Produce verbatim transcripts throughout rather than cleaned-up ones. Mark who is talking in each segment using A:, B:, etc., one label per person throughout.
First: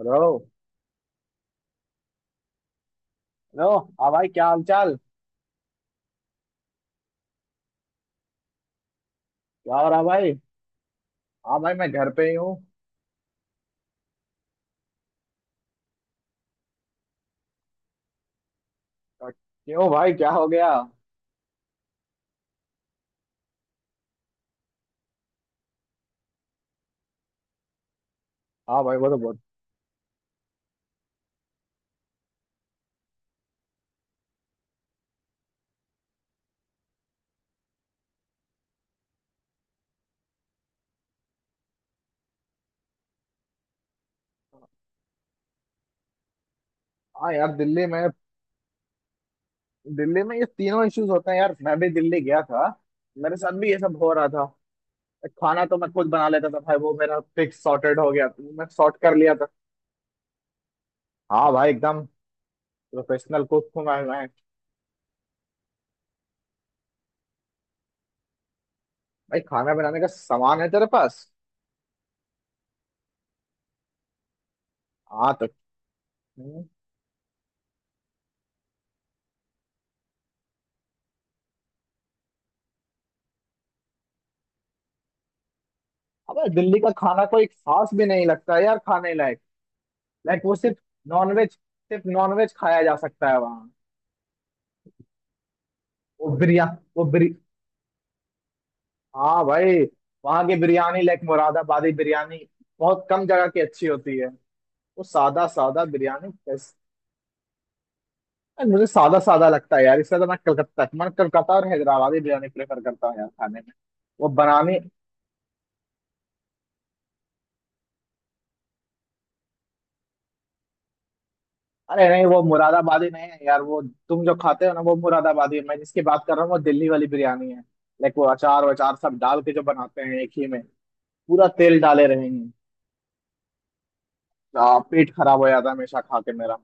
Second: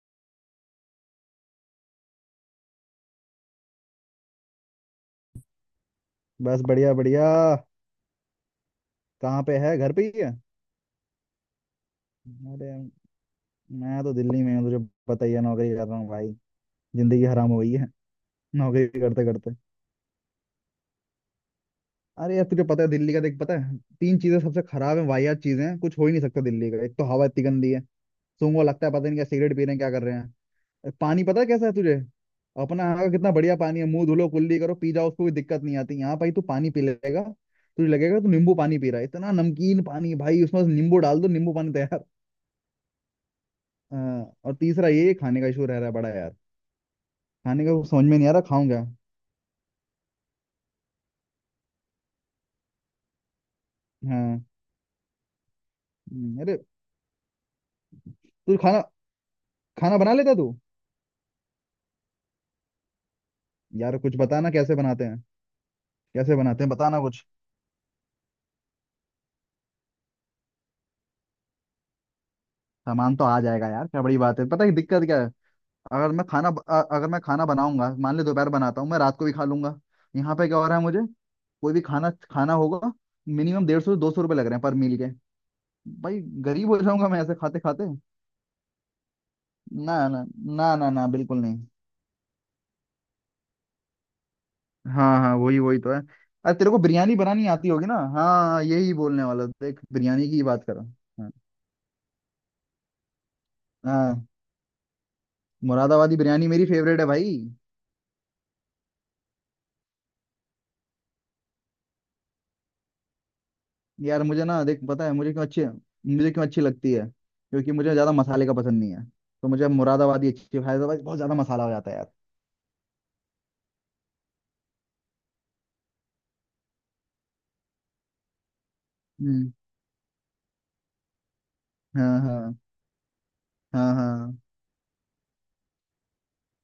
A: Hello. Hello. हाँ भाई, क्या हाल चाल?
B: बस बढ़िया बढ़िया। कहाँ पे है,
A: क्या हो
B: घर
A: रहा
B: पे ही है?
A: भाई? हाँ भाई, मैं घर पे ही हूँ।
B: अरे, मैं तो दिल्ली में हूँ, तुझे पता ही है, नौकरी कर रहा हूँ भाई। जिंदगी हराम हो गई है नौकरी करते
A: और-
B: करते।
A: क्यों भाई, क्या हो गया?
B: अरे यार, तुझे पता है दिल्ली का, देख, पता है तीन चीजें सबसे खराब है, वाहियात चीजें हैं, कुछ हो ही नहीं सकता दिल्ली का। एक तो हवा इतनी गंदी है, सूंघो
A: हाँ
B: लगता है
A: भाई,
B: पता
A: वो
B: नहीं
A: तो
B: क्या,
A: बहुत।
B: सिगरेट पी रहे हैं क्या, कर रहे हैं पानी, पता है कैसा है तुझे? अपना यहाँ का कितना बढ़िया पानी है, मुंह धुलो, कुल्ली करो, पी जाओ, उसको कोई दिक्कत नहीं आती। यहाँ भाई तू पानी पी लेगा, तुझे लगेगा तू नींबू पानी पी रहा है, इतना नमकीन पानी भाई, उसमें बस नींबू डाल दो, नींबू पानी तैयार। हाँ, और तीसरा ये खाने का इशू रह रहा है बड़ा यार।
A: हाँ यार,
B: खाने का
A: दिल्ली
B: कुछ
A: में।
B: समझ में नहीं आ रहा, खाऊं क्या।
A: दिल्ली में ये तीनों इश्यूज होते हैं यार। मैं भी दिल्ली गया था। मेरे साथ भी ये सब हो रहा था।
B: हाँ।
A: खाना तो मैं खुद बना
B: हम्म,
A: लेता था
B: अरे,
A: भाई, वो मेरा फिक्स सॉर्टेड हो गया था,
B: तू
A: मैं
B: खाना,
A: सॉर्ट कर लिया था।
B: खाना बना लेता तू?
A: हाँ भाई, एकदम प्रोफेशनल कुक हूँ
B: यार
A: मैं
B: कुछ
A: मैं
B: बताना कैसे बनाते हैं, कैसे बनाते हैं बताना कुछ।
A: भाई, खाना बनाने का सामान है तेरे पास?
B: सामान तो आ जाएगा यार, क्या बड़ी बात है। पता है दिक्कत क्या है,
A: हाँ तो।
B: अगर मैं खाना ब-
A: हम्म।
B: अ- अगर मैं खाना बनाऊंगा, मान ले दोपहर बनाता हूँ, मैं रात को भी खा लूंगा। यहाँ पे क्या हो रहा है मुझे, कोई भी खाना खाना होगा, मिनिमम डेढ़ सौ दो सौ रुपये लग रहे हैं पर मील के भाई।
A: अबे,
B: गरीब
A: दिल्ली
B: हो
A: का
B: जाऊंगा मैं
A: खाना
B: ऐसे
A: कोई
B: खाते खाते।
A: खास भी नहीं लगता है यार, खाने लायक।
B: ना ना
A: लाइक वो
B: ना
A: सिर्फ।
B: ना ना, बिल्कुल
A: नॉनवेज,
B: नहीं।
A: सिर्फ नॉनवेज खाया जा सकता है वहाँ।
B: हाँ हाँ, वही वही तो है।
A: वो
B: अरे
A: बिरया
B: तेरे को
A: वो
B: बिरयानी
A: बिरी
B: बनानी आती होगी ना, हाँ यही बोलने
A: हाँ
B: वाला था, देख
A: भाई,
B: बिरयानी की ही
A: वहाँ की
B: बात कर रहा हूँ।
A: बिरयानी लाइक
B: हाँ
A: मुरादाबादी बिरयानी। बहुत कम जगह की अच्छी
B: हाँ,
A: होती है। वो सादा सादा
B: मुरादाबादी
A: बिरयानी
B: बिरयानी मेरी
A: कैस-
B: फेवरेट है भाई।
A: यार, मुझे सादा सादा लगता है यार, इसलिए तो मैं कलकत्ता मैं कलकत्ता और हैदराबादी बिरयानी प्रेफर करता हूँ यार खाने में।
B: यार
A: वो
B: मुझे ना,
A: बनाने
B: देख पता है मुझे क्यों अच्छी, मुझे क्यों अच्छी लगती है, क्योंकि मुझे ज़्यादा मसाले का पसंद नहीं है, तो मुझे मुरादाबादी अच्छी। हैदराबाद बहुत ज़्यादा मसाला हो जाता है
A: अरे
B: यार।
A: नहीं, वो मुरादाबादी नहीं है यार, वो। तुम जो खाते हो ना वो मुरादाबादी है, मैं जिसकी बात कर रहा हूँ वो दिल्ली वाली बिरयानी है। लाइक वो अचार वचार सब डाल के
B: हम्म।
A: जो बनाते हैं एक ही में। पूरा तेल डाले
B: हाँ
A: रहेंगे।
B: हाँ। हाँ हाँ,
A: आ, पेट खराब हो जाता है हमेशा खा के मेरा।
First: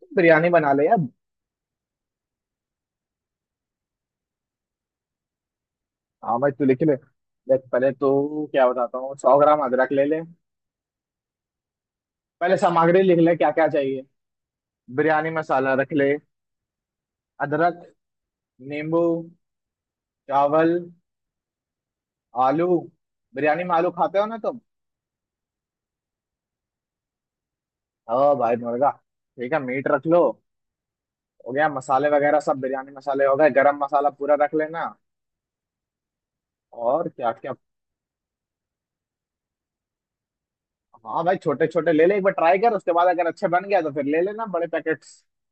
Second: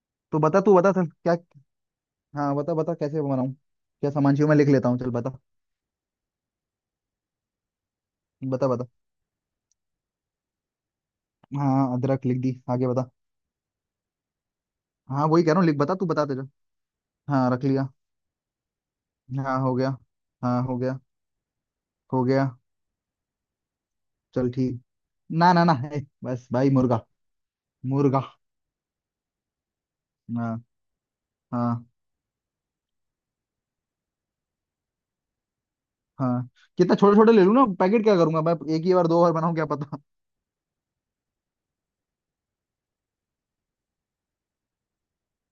A: तो
B: तो
A: बिरयानी
B: बता,
A: बना
B: तू
A: ले
B: बता,
A: यार।
B: चल क्या। हाँ बता बता, कैसे बनाऊँ, क्या सामान चाहिए, मैं लिख लेता हूँ, चल बता।
A: हाँ भाई, तू लिख ले। देख पहले तो क्या
B: बता बता।
A: बताता हूँ, सौ ग्राम अदरक ले ले।
B: हाँ हाँ, अदरक लिख
A: पहले
B: दी, आगे
A: सामग्री
B: बता।
A: लिख ले, क्या क्या चाहिए।
B: हाँ
A: बिरयानी
B: वही कह रहा हूँ,
A: मसाला
B: लिख,
A: रख
B: बता तू
A: ले।
B: बताते जा। हाँ रख
A: अदरक।
B: लिया।
A: नींबू।
B: हाँ हो गया। हाँ
A: चावल।
B: हो गया, हो गया।
A: आलू। बिरयानी में आलू खाते हो ना
B: चल
A: तुम?
B: ठीक, ना ना ना है, बस भाई मुर्गा, मुर्गा।
A: ओ भाई, मुर्गा। ठीक है, मीट रख लो।
B: हाँ।
A: हो गया?
B: हाँ
A: मसाले वगैरह सब बिरयानी मसाले हो गए। गरम मसाला पूरा रख लेना।
B: हाँ। कितना
A: और
B: छोटे
A: क्या
B: छोटे ले
A: क्या?
B: लूँ ना पैकेट, क्या करूंगा मैं एक ही बार, दो बार बनाऊँ क्या पता।
A: हाँ भाई, छोटे छोटे ले ले, एक बार ट्राई कर, उसके बाद अगर अच्छे बन गया तो फिर ले लेना बड़े पैकेट।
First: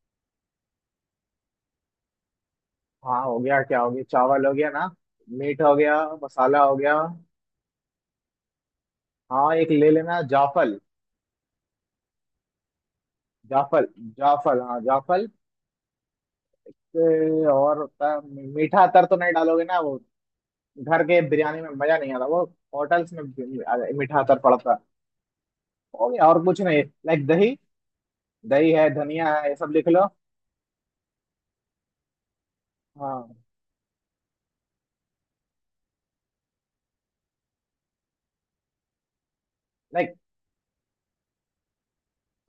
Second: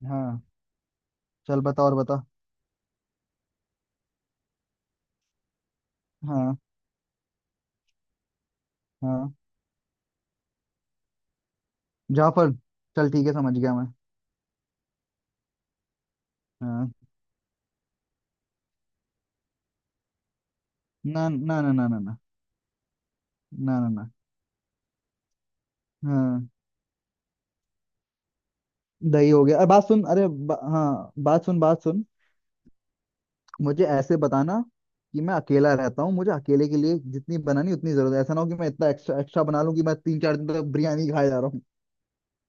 B: हाँ, चल बता, और बता।
A: हाँ, हो गया? क्या हो गया, चावल हो गया ना? मीट हो गया।
B: हाँ
A: मसाला हो गया।
B: हाँ।
A: हाँ, एक ले लेना जाफल।
B: जाफर, चल ठीक है, समझ गया
A: जाफल।
B: मैं।
A: जाफल, हाँ जाफल।
B: हाँ।
A: ए, और होता है। मीठा अतर तो नहीं डालोगे ना वो? घर के
B: ना ना
A: बिरयानी में
B: ना ना
A: मजा
B: ना
A: नहीं
B: ना,
A: आता वो। होटल्स में
B: ना ना ना।
A: मीठा अतर पड़ता है। हो गया? और
B: हाँ,
A: कुछ नहीं, लाइक दही। दही है,
B: दही
A: धनिया
B: हो
A: है, ये
B: गया। अरे
A: सब
B: बात
A: लिख
B: सुन,
A: लो।
B: अरे बा, हाँ बात सुन, बात सुन।
A: हाँ।
B: मुझे ऐसे बताना कि मैं अकेला रहता हूँ, मुझे अकेले के लिए जितनी बनानी उतनी जरूरत है। ऐसा ना हो कि मैं इतना एक्स्ट्रा एक्स्ट्रा बना लूँ कि मैं
A: लाइक।
B: तीन चार दिन तक बिरयानी ही खाए जा रहा हूँ।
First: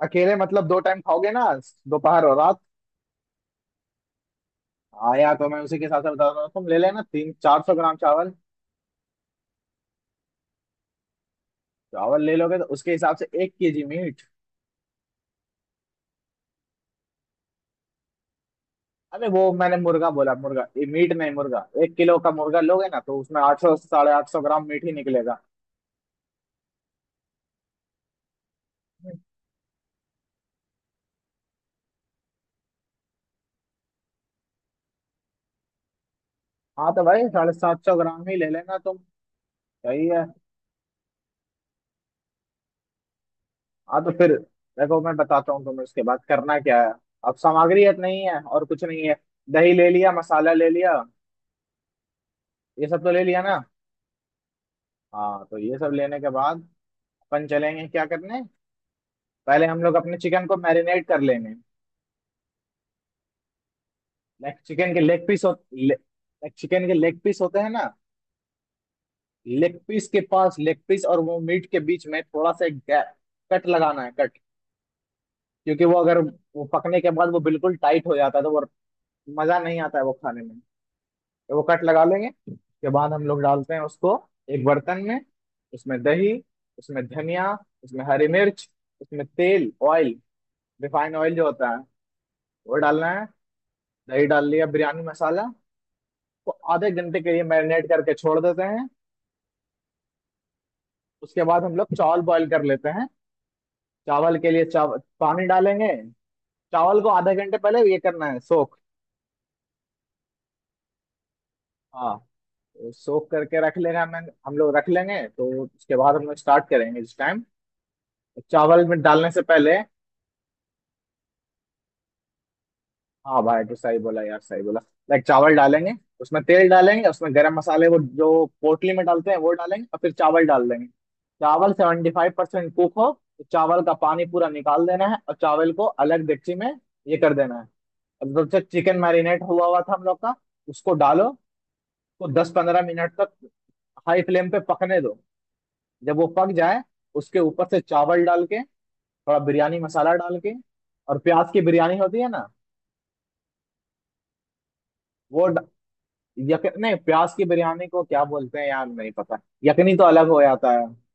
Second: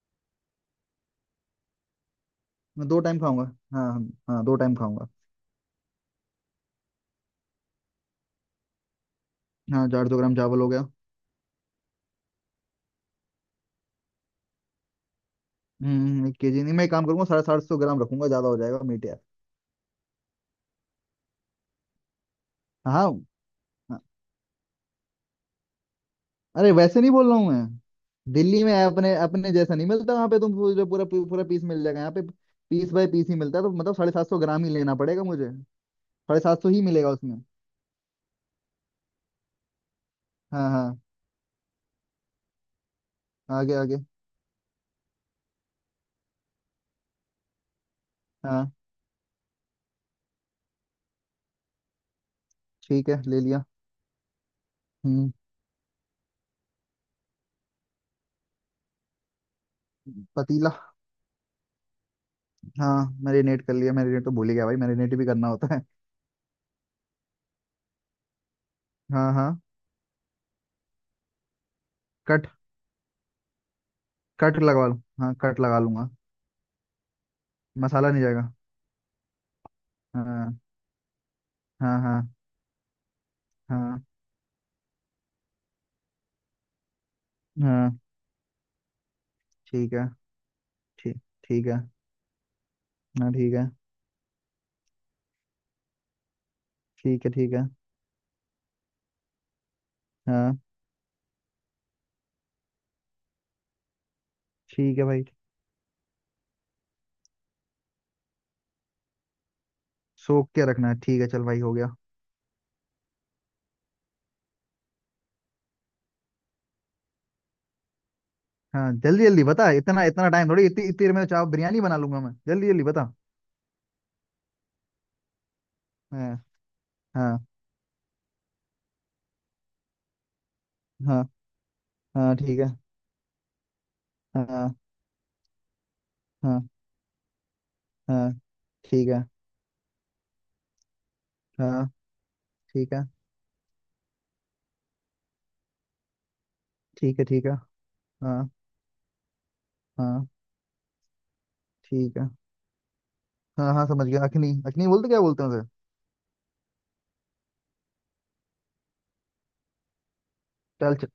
A: अकेले मतलब, दो टाइम खाओगे ना? दोपहर और रात।
B: मैं दो टाइम खाऊंगा। हाँ हाँ हाँ, दो टाइम खाऊंगा।
A: आया, तो मैं उसी के हिसाब से बता रहा हूँ, तुम ले लेना तीन चार सौ ग्राम चावल।
B: हाँ, चार सौ ग्राम चावल हो गया।
A: चावल ले लोगे तो उसके हिसाब से एक केजी मीट।
B: हम्म, एक के जी नहीं, मैं एक काम करूंगा, साढ़े सात सौ ग्राम रखूंगा, ज्यादा हो जाएगा मीट यार।
A: अरे, वो मैंने मुर्गा बोला, मुर्गा ये मीट नहीं, मुर्गा। एक किलो का मुर्गा लोगे
B: हाँ,
A: ना तो उसमें आठ सौ
B: हाँ।
A: साढ़े आठ सौ ग्राम मीट ही निकलेगा।
B: अरे वैसे नहीं बोल रहा हूँ मैं, दिल्ली में अपने अपने जैसा नहीं मिलता, वहाँ पे तुम पूरा पूरा पूरा पीस मिल जाएगा, यहाँ पे पीस बाय पीस ही मिलता है, तो मतलब साढ़े सात सौ ग्राम ही लेना पड़ेगा मुझे, साढ़े सात सौ ही
A: हाँ तो
B: मिलेगा
A: भाई,
B: उसमें।
A: साढ़े सात सौ ग्राम ही ले लेना तुम। सही है।
B: हाँ हाँ, आगे
A: हाँ
B: आगे।
A: तो फिर देखो मैं बताता हूँ तुम्हें, उसके बाद करना क्या है। अब सामग्री अब नहीं है और
B: हाँ
A: कुछ नहीं है। दही ले लिया, मसाला ले लिया, ये सब
B: ठीक
A: तो
B: है,
A: ले
B: ले
A: लिया ना?
B: लिया। हम्म।
A: हाँ तो ये सब लेने के बाद अपन चलेंगे क्या करने। पहले हम लोग अपने चिकन को
B: पतीला,
A: मैरिनेट कर लेंगे।
B: हाँ मैरिनेट कर लिया, मैरिनेट तो भूल ही
A: लाइक
B: गया भाई,
A: चिकन के
B: मैरिनेट भी
A: लेग पीस
B: करना
A: हो,
B: होता है।
A: चिकन के लेग पीस होते हैं ना?
B: हाँ हाँ।
A: लेग पीस के पास लेग पीस और वो मीट के बीच में
B: कट,
A: थोड़ा सा एक गैप, कट लगाना है, कट।
B: कट लगवा लूँ हाँ, कट लगा
A: क्योंकि वो
B: लूंगा।
A: अगर वो पकने के बाद वो बिल्कुल टाइट
B: मसाला
A: हो
B: नहीं
A: जाता है तो
B: जाएगा।
A: वो मजा नहीं आता है वो खाने में।
B: हाँ
A: तो वो कट
B: हाँ।
A: लगा
B: हाँ
A: लेंगे। उसके बाद हम लोग डालते हैं
B: हाँ।
A: उसको एक बर्तन में, उसमें दही, उसमें धनिया,
B: हाँ
A: उसमें हरी मिर्च, उसमें तेल
B: ठीक है।
A: ऑयल, रिफाइंड
B: ठीक,
A: ऑयल जो
B: ठीक
A: होता
B: है।
A: है वो डालना है।
B: हाँ ठीक है।
A: दही डाल लिया, बिरयानी मसाला को आधे घंटे
B: ठीक है।
A: के लिए
B: ठीक है।
A: मैरिनेट करके छोड़ देते हैं।
B: हाँ
A: उसके बाद हम लोग चावल बॉईल कर लेते हैं। चावल के लिए
B: ठीक
A: चावल
B: है भाई,
A: पानी डालेंगे। चावल को आधे घंटे पहले ये करना है, सोख।
B: सोख के रखना है, ठीक है, चल भाई हो गया।
A: हाँ तो सोख करके रख लेगा मैं, हम लोग रख लेंगे, तो उसके बाद हम लोग स्टार्ट करेंगे इस टाइम चावल
B: हाँ
A: में
B: जल्दी
A: डालने से
B: जल्दी बता,
A: पहले।
B: इतना इतना टाइम थोड़ी, इतनी इतनी देर में तो चाव बिरयानी बना लूंगा मैं, जल्दी जल्दी बता।
A: हाँ भाई, तो सही बोला यार, सही बोला। लाइक चावल डालेंगे,
B: हाँ।
A: उसमें तेल डालेंगे, उसमें
B: हाँ
A: गरम मसाले, वो जो पोटली में डालते हैं वो डालेंगे, और फिर चावल डाल देंगे।
B: हाँ।
A: चावल सेवेंटी फाइव
B: हाँ ठीक है।
A: परसेंट कुक हो तो चावल का पानी पूरा
B: हाँ
A: निकाल देना है और चावल को अलग डेगची
B: हाँ।
A: में ये कर देना है।
B: हाँ
A: अब जब से चिकन
B: ठीक है।
A: मैरिनेट हुआ हुआ था हम लोग का, उसको डालो।
B: हाँ
A: तो दस पंद्रह
B: ठीक है।
A: मिनट तक हाई फ्लेम पे पकने दो। जब वो पक जाए,
B: ठीक है
A: उसके
B: ठीक है।
A: ऊपर से चावल डाल
B: हाँ।
A: के, थोड़ा बिरयानी मसाला
B: हाँ
A: डाल के, और प्याज की बिरयानी
B: ठीक
A: होती है
B: है।
A: ना,
B: हाँ हाँ समझ गया, अखनी अखनी बोलते, क्या बोलते
A: वो
B: हैं
A: ड...
B: उसे।
A: यक... नहीं, प्याज की बिरयानी को क्या बोलते हैं यार, नहीं पता। यकनी तो अलग हो जाता है।
B: चल चल,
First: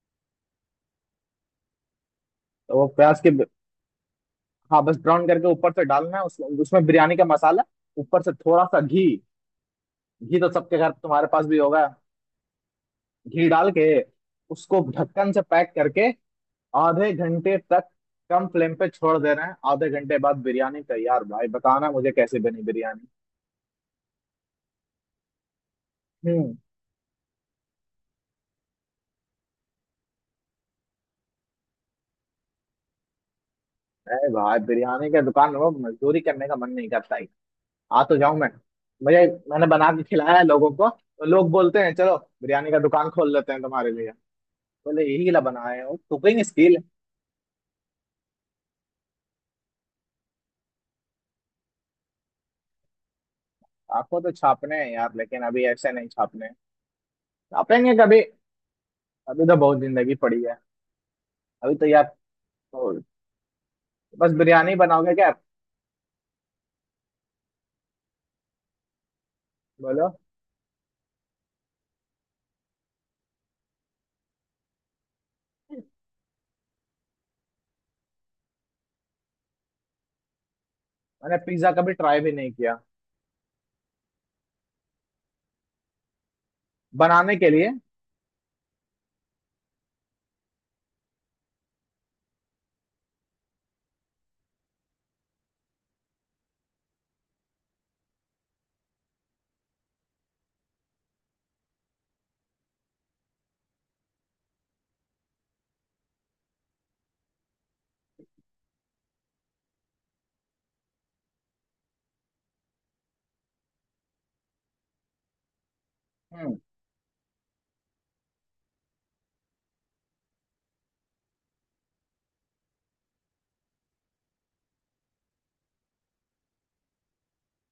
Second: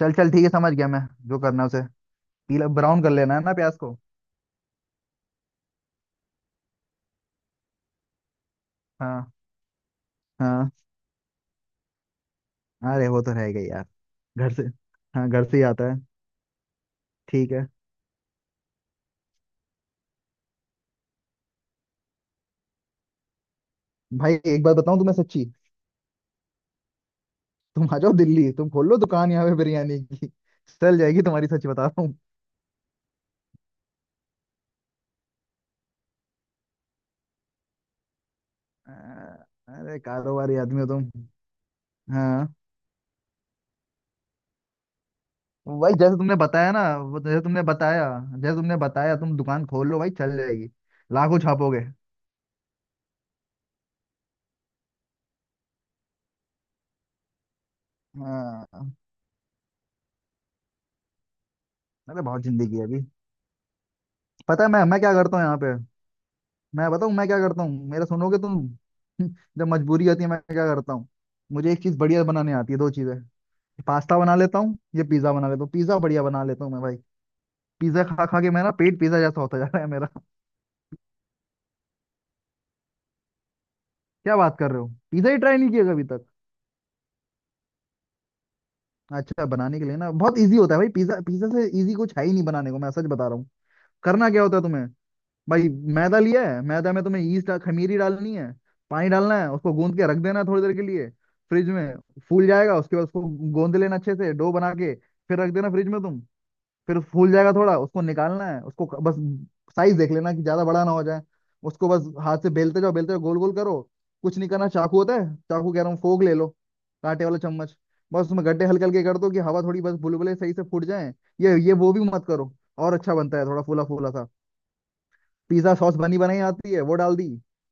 B: चल चल ठीक है समझ गया मैं, जो करना है उसे। पीला
A: तो वो
B: ब्राउन कर
A: प्याज के,
B: लेना है ना प्याज को।
A: हाँ बस ब्राउन करके ऊपर से डालना है उस, उसमें बिरयानी का मसाला, ऊपर से थोड़ा सा घी।
B: हाँ
A: घी तो
B: हाँ,
A: सबके घर तुम्हारे पास भी होगा।
B: अरे वो तो
A: घी
B: रहेगा
A: डाल
B: ही
A: के
B: यार, घर से।
A: उसको
B: हाँ
A: ढक्कन से
B: घर से ही
A: पैक
B: आता है।
A: करके आधे
B: ठीक
A: घंटे
B: है।
A: तक कम फ्लेम पे छोड़ दे रहे हैं, आधे घंटे बाद बिरयानी तैयार। भाई बताना मुझे कैसे बनी बिरयानी।
B: भाई एक बात बताऊं तुम्हें सच्ची,
A: हम्म।
B: तुम आ जाओ दिल्ली, तुम खोल लो दुकान यहाँ पे बिरयानी की, चल जाएगी तुम्हारी, सच बता रहा हूँ।
A: अरे भाई, बिरयानी के दुकान में वो मजदूरी करने का मन नहीं करता ही, आ तो जाऊं मैं। मुझे,
B: अ-
A: मैंने बना
B: अरे
A: के खिलाया है
B: कारोबारी
A: लोगों
B: आदमी हो
A: को
B: तुम।
A: तो लोग बोलते हैं चलो
B: हाँ।
A: बिरयानी का दुकान खोल लेते हैं तुम्हारे लिए। बोले यही ला बनाए
B: भाई
A: हो
B: जैसे तुमने
A: कुकिंग
B: बताया
A: स्किल।
B: ना, वो जैसे तुमने बताया, जैसे तुमने बताया, तुम दुकान खोल लो भाई, चल जाएगी, लाखों छापोगे।
A: आपको तो छापने हैं यार, लेकिन अभी ऐसे नहीं छापने, छापेंगे कभी।
B: हाँ,
A: अभी तो बहुत जिंदगी पड़ी है। अभी तो यार।
B: अरे बहुत जिंदगी है
A: तो
B: अभी।
A: बस
B: पता है
A: बिरयानी
B: मैं मैं
A: बनाओगे
B: क्या
A: क्या?
B: करता हूँ यहाँ पे, मैं बताऊँ मैं क्या करता हूँ, मेरा सुनोगे तुम? जब मजबूरी
A: बोलो।
B: होती है मैं क्या करता हूँ, मुझे एक चीज बढ़िया बनाने आती है, दो चीजें। पास्ता बना लेता हूँ ये, पिज्जा बना लेता हूँ, पिज्जा बढ़िया बना लेता हूँ मैं भाई। पिज्जा खा खा के मेरा पेट पिज्जा जैसा होता जा रहा है मेरा।
A: मैंने पिज्जा कभी ट्राई भी नहीं किया
B: क्या बात कर रहे हो, पिज्जा ही ट्राई नहीं किया कभी तक?
A: बनाने के लिए।
B: अच्छा, बनाने के लिए ना, बहुत ईजी होता है भाई, पिज्जा, पिज्जा से ईजी कुछ है ही नहीं बनाने को, मैं सच बता रहा हूँ। करना क्या होता है तुम्हें भाई, मैदा लिया है, मैदा में तुम्हें ईस्ट खमीरी डालनी है, पानी डालना है, उसको गूंद के रख देना है थोड़ी देर के लिए फ्रिज में। फूल जाएगा, उसके बाद उसको गूंद लेना अच्छे से डो बना के, फिर रख देना फ्रिज में तुम, फिर फूल जाएगा थोड़ा। उसको निकालना है, उसको क- बस साइज देख लेना कि ज्यादा बड़ा ना हो जाए। उसको बस हाथ से बेलते जाओ बेलते जाओ, गोल गोल करो। कुछ नहीं करना, चाकू होता है चाकू, कह रहा हूँ फोक ले लो,
A: हम्म।
B: कांटे वाला चम्मच। बस उसमें गड्ढे हल्के हल्के कर दो कि हवा थोड़ी, बस बुलबुले सही से फूट जाए। ये ये वो भी मत करो, और अच्छा बनता है थोड़ा फूला फूला सा। पिज्जा सॉस बनी बनाई आती है, वो डाल दी,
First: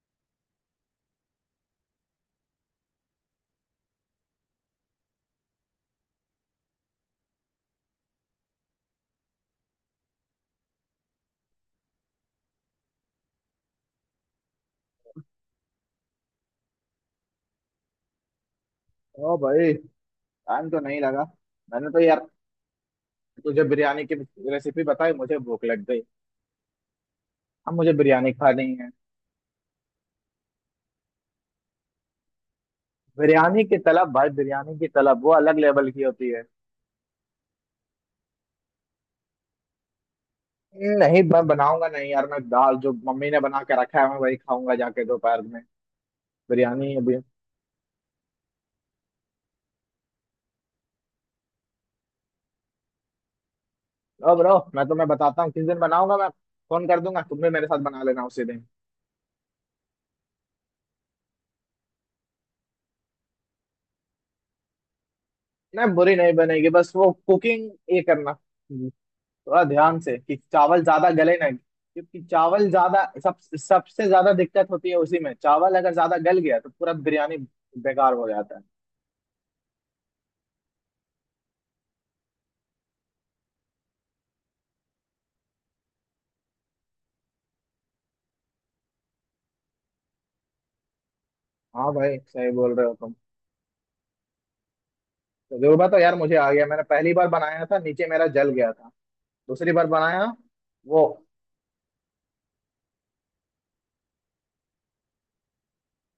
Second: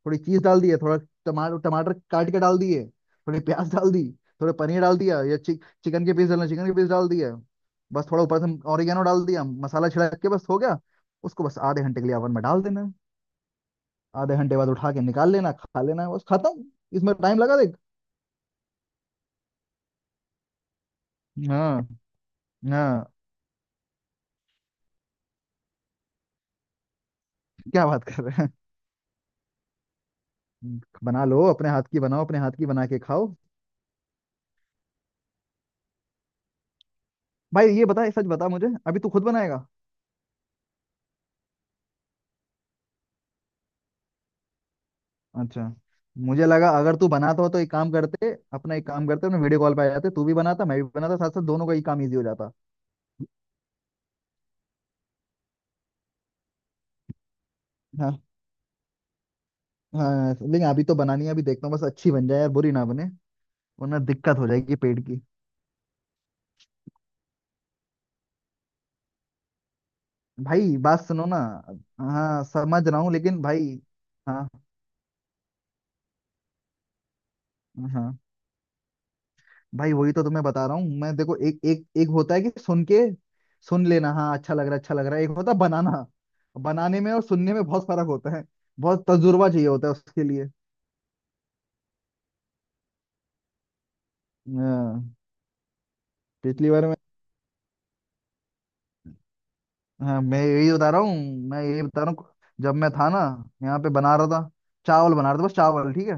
B: थोड़ी चीज डाल दी है, थोड़ा टमाटर, टमाटर काट के डाल दिए, थोड़ी प्याज डाल दी, थोड़े पनीर डाल दिया, या चिक, चिकन के पीस डालना, चिकन के पीस डाल दिया। बस थोड़ा ऊपर से ऑरिगेनो डाल दिया, मसाला छिड़क के बस हो गया। उसको बस आधे घंटे के लिए ओवन में डाल देना है। आधे घंटे बाद उठा के निकाल लेना, खा लेना, है बस खत्म। इसमें टाइम लगा देख।
A: ओ भाई, टाइम तो नहीं लगा।
B: हाँ।
A: मैंने तो यार,
B: हाँ
A: तुझे बिरयानी की रेसिपी बताई, मुझे भूख लग गई। अब
B: क्या
A: मुझे
B: बात कर
A: बिरयानी
B: रहे
A: खानी है।
B: हैं, बना लो अपने हाथ की, बनाओ अपने हाथ की बना के खाओ।
A: बिरयानी की तलब भाई, बिरयानी की तलब वो अलग लेवल की होती है।
B: भाई ये बता, सच बता मुझे, अभी तू खुद बनाएगा?
A: नहीं, मैं बनाऊंगा नहीं यार, मैं दाल जो मम्मी ने बना के रखा है मैं वही खाऊंगा जाके दोपहर में।
B: अच्छा, मुझे लगा
A: बिरयानी
B: अगर तू
A: अभी?
B: बनाता हो तो एक काम करते अपना, एक काम करते अपने, वीडियो कॉल पे आ जाते, तू भी बनाता मैं भी बनाता, साथ साथ दोनों का ही काम इजी हो जाता।
A: ओ ब्रो, मैं तुम्हें बताता हूँ किस दिन बनाऊंगा मैं, फोन कर दूंगा, तुम भी मेरे साथ बना
B: हाँ
A: लेना उसी दिन।
B: हाँ लेकिन अभी तो बनानी है, अभी देखता हूँ, बस अच्छी बन जाए यार, बुरी ना बने, वरना दिक्कत हो जाएगी पेट की।
A: नहीं बुरी नहीं बनेगी, बस वो कुकिंग ये करना थोड़ा ध्यान से कि
B: भाई
A: चावल
B: बात
A: ज्यादा
B: सुनो ना,
A: गले ना, क्योंकि
B: हाँ
A: चावल
B: समझ रहा
A: ज्यादा
B: हूँ
A: सब
B: लेकिन भाई,
A: सबसे ज्यादा
B: हाँ।
A: दिक्कत होती है उसी में, चावल अगर ज्यादा गल गया तो पूरा बिरयानी बेकार
B: हाँ
A: हो जाता है।
B: भाई वही तो तुम्हें बता रहा हूँ मैं, देखो एक, एक एक होता है कि सुन के सुन लेना, हाँ अच्छा लग रहा है, अच्छा लग रहा है। एक होता है बनाना, बनाने में और सुनने में बहुत फर्क होता है, बहुत तजुर्बा चाहिए होता है उसके लिए।
A: हाँ भाई, सही बोल रहे हो तुम।
B: हाँ,
A: तजुर्बा तो यार मुझे आ गया,
B: पिछली
A: मैंने
B: बार मैं,
A: पहली बार बनाया था नीचे मेरा जल गया था, दूसरी बार
B: हाँ
A: बनाया
B: मैं यही बता रहा
A: वो,
B: हूँ, मैं यही बता रहा हूँ। जब मैं था ना यहाँ पे बना रहा था, चावल बना रहा था, बस चावल ठीक है,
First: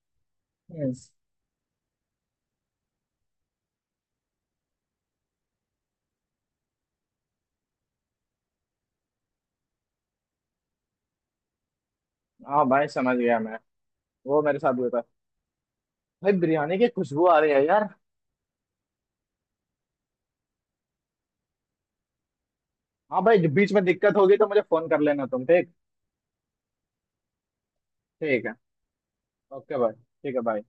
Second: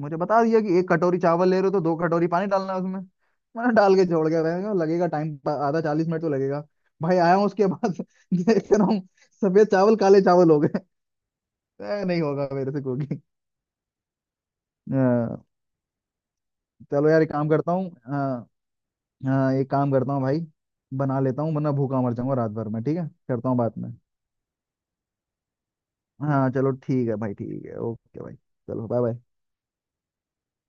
B: मुझे बता दिया कि एक
A: हम्म,
B: कटोरी चावल ले रहे हो तो दो कटोरी पानी डालना है उसमें। मैंने डाल के छोड़ के, रहेगा लगेगा टाइम, आधा चालीस मिनट तो लगेगा भाई, आया हूँ उसके बाद देख रहा हूँ सफेद चावल काले चावल हो गए। ए, नहीं होगा
A: हाँ
B: मेरे से
A: भाई समझ
B: कुकिंग।
A: गया मैं, वो मेरे साथ हुआ था। भाई बिरयानी की
B: चलो यार,
A: खुशबू
B: एक
A: आ
B: काम
A: रही है
B: करता
A: यार।
B: हूँ, हाँ। हाँ एक काम करता हूँ भाई, बना लेता हूँ वरना भूखा मर जाऊंगा रात भर में, ठीक है,
A: हाँ भाई,
B: करता हूँ
A: बीच
B: बाद
A: में
B: में।
A: दिक्कत होगी तो मुझे फोन कर लेना तुम, ठीक?
B: हाँ चलो ठीक है भाई, ठीक है, ओके भाई,
A: ठीक है,
B: चलो बाय बाय।
A: ओके भाई, ठीक है भाई।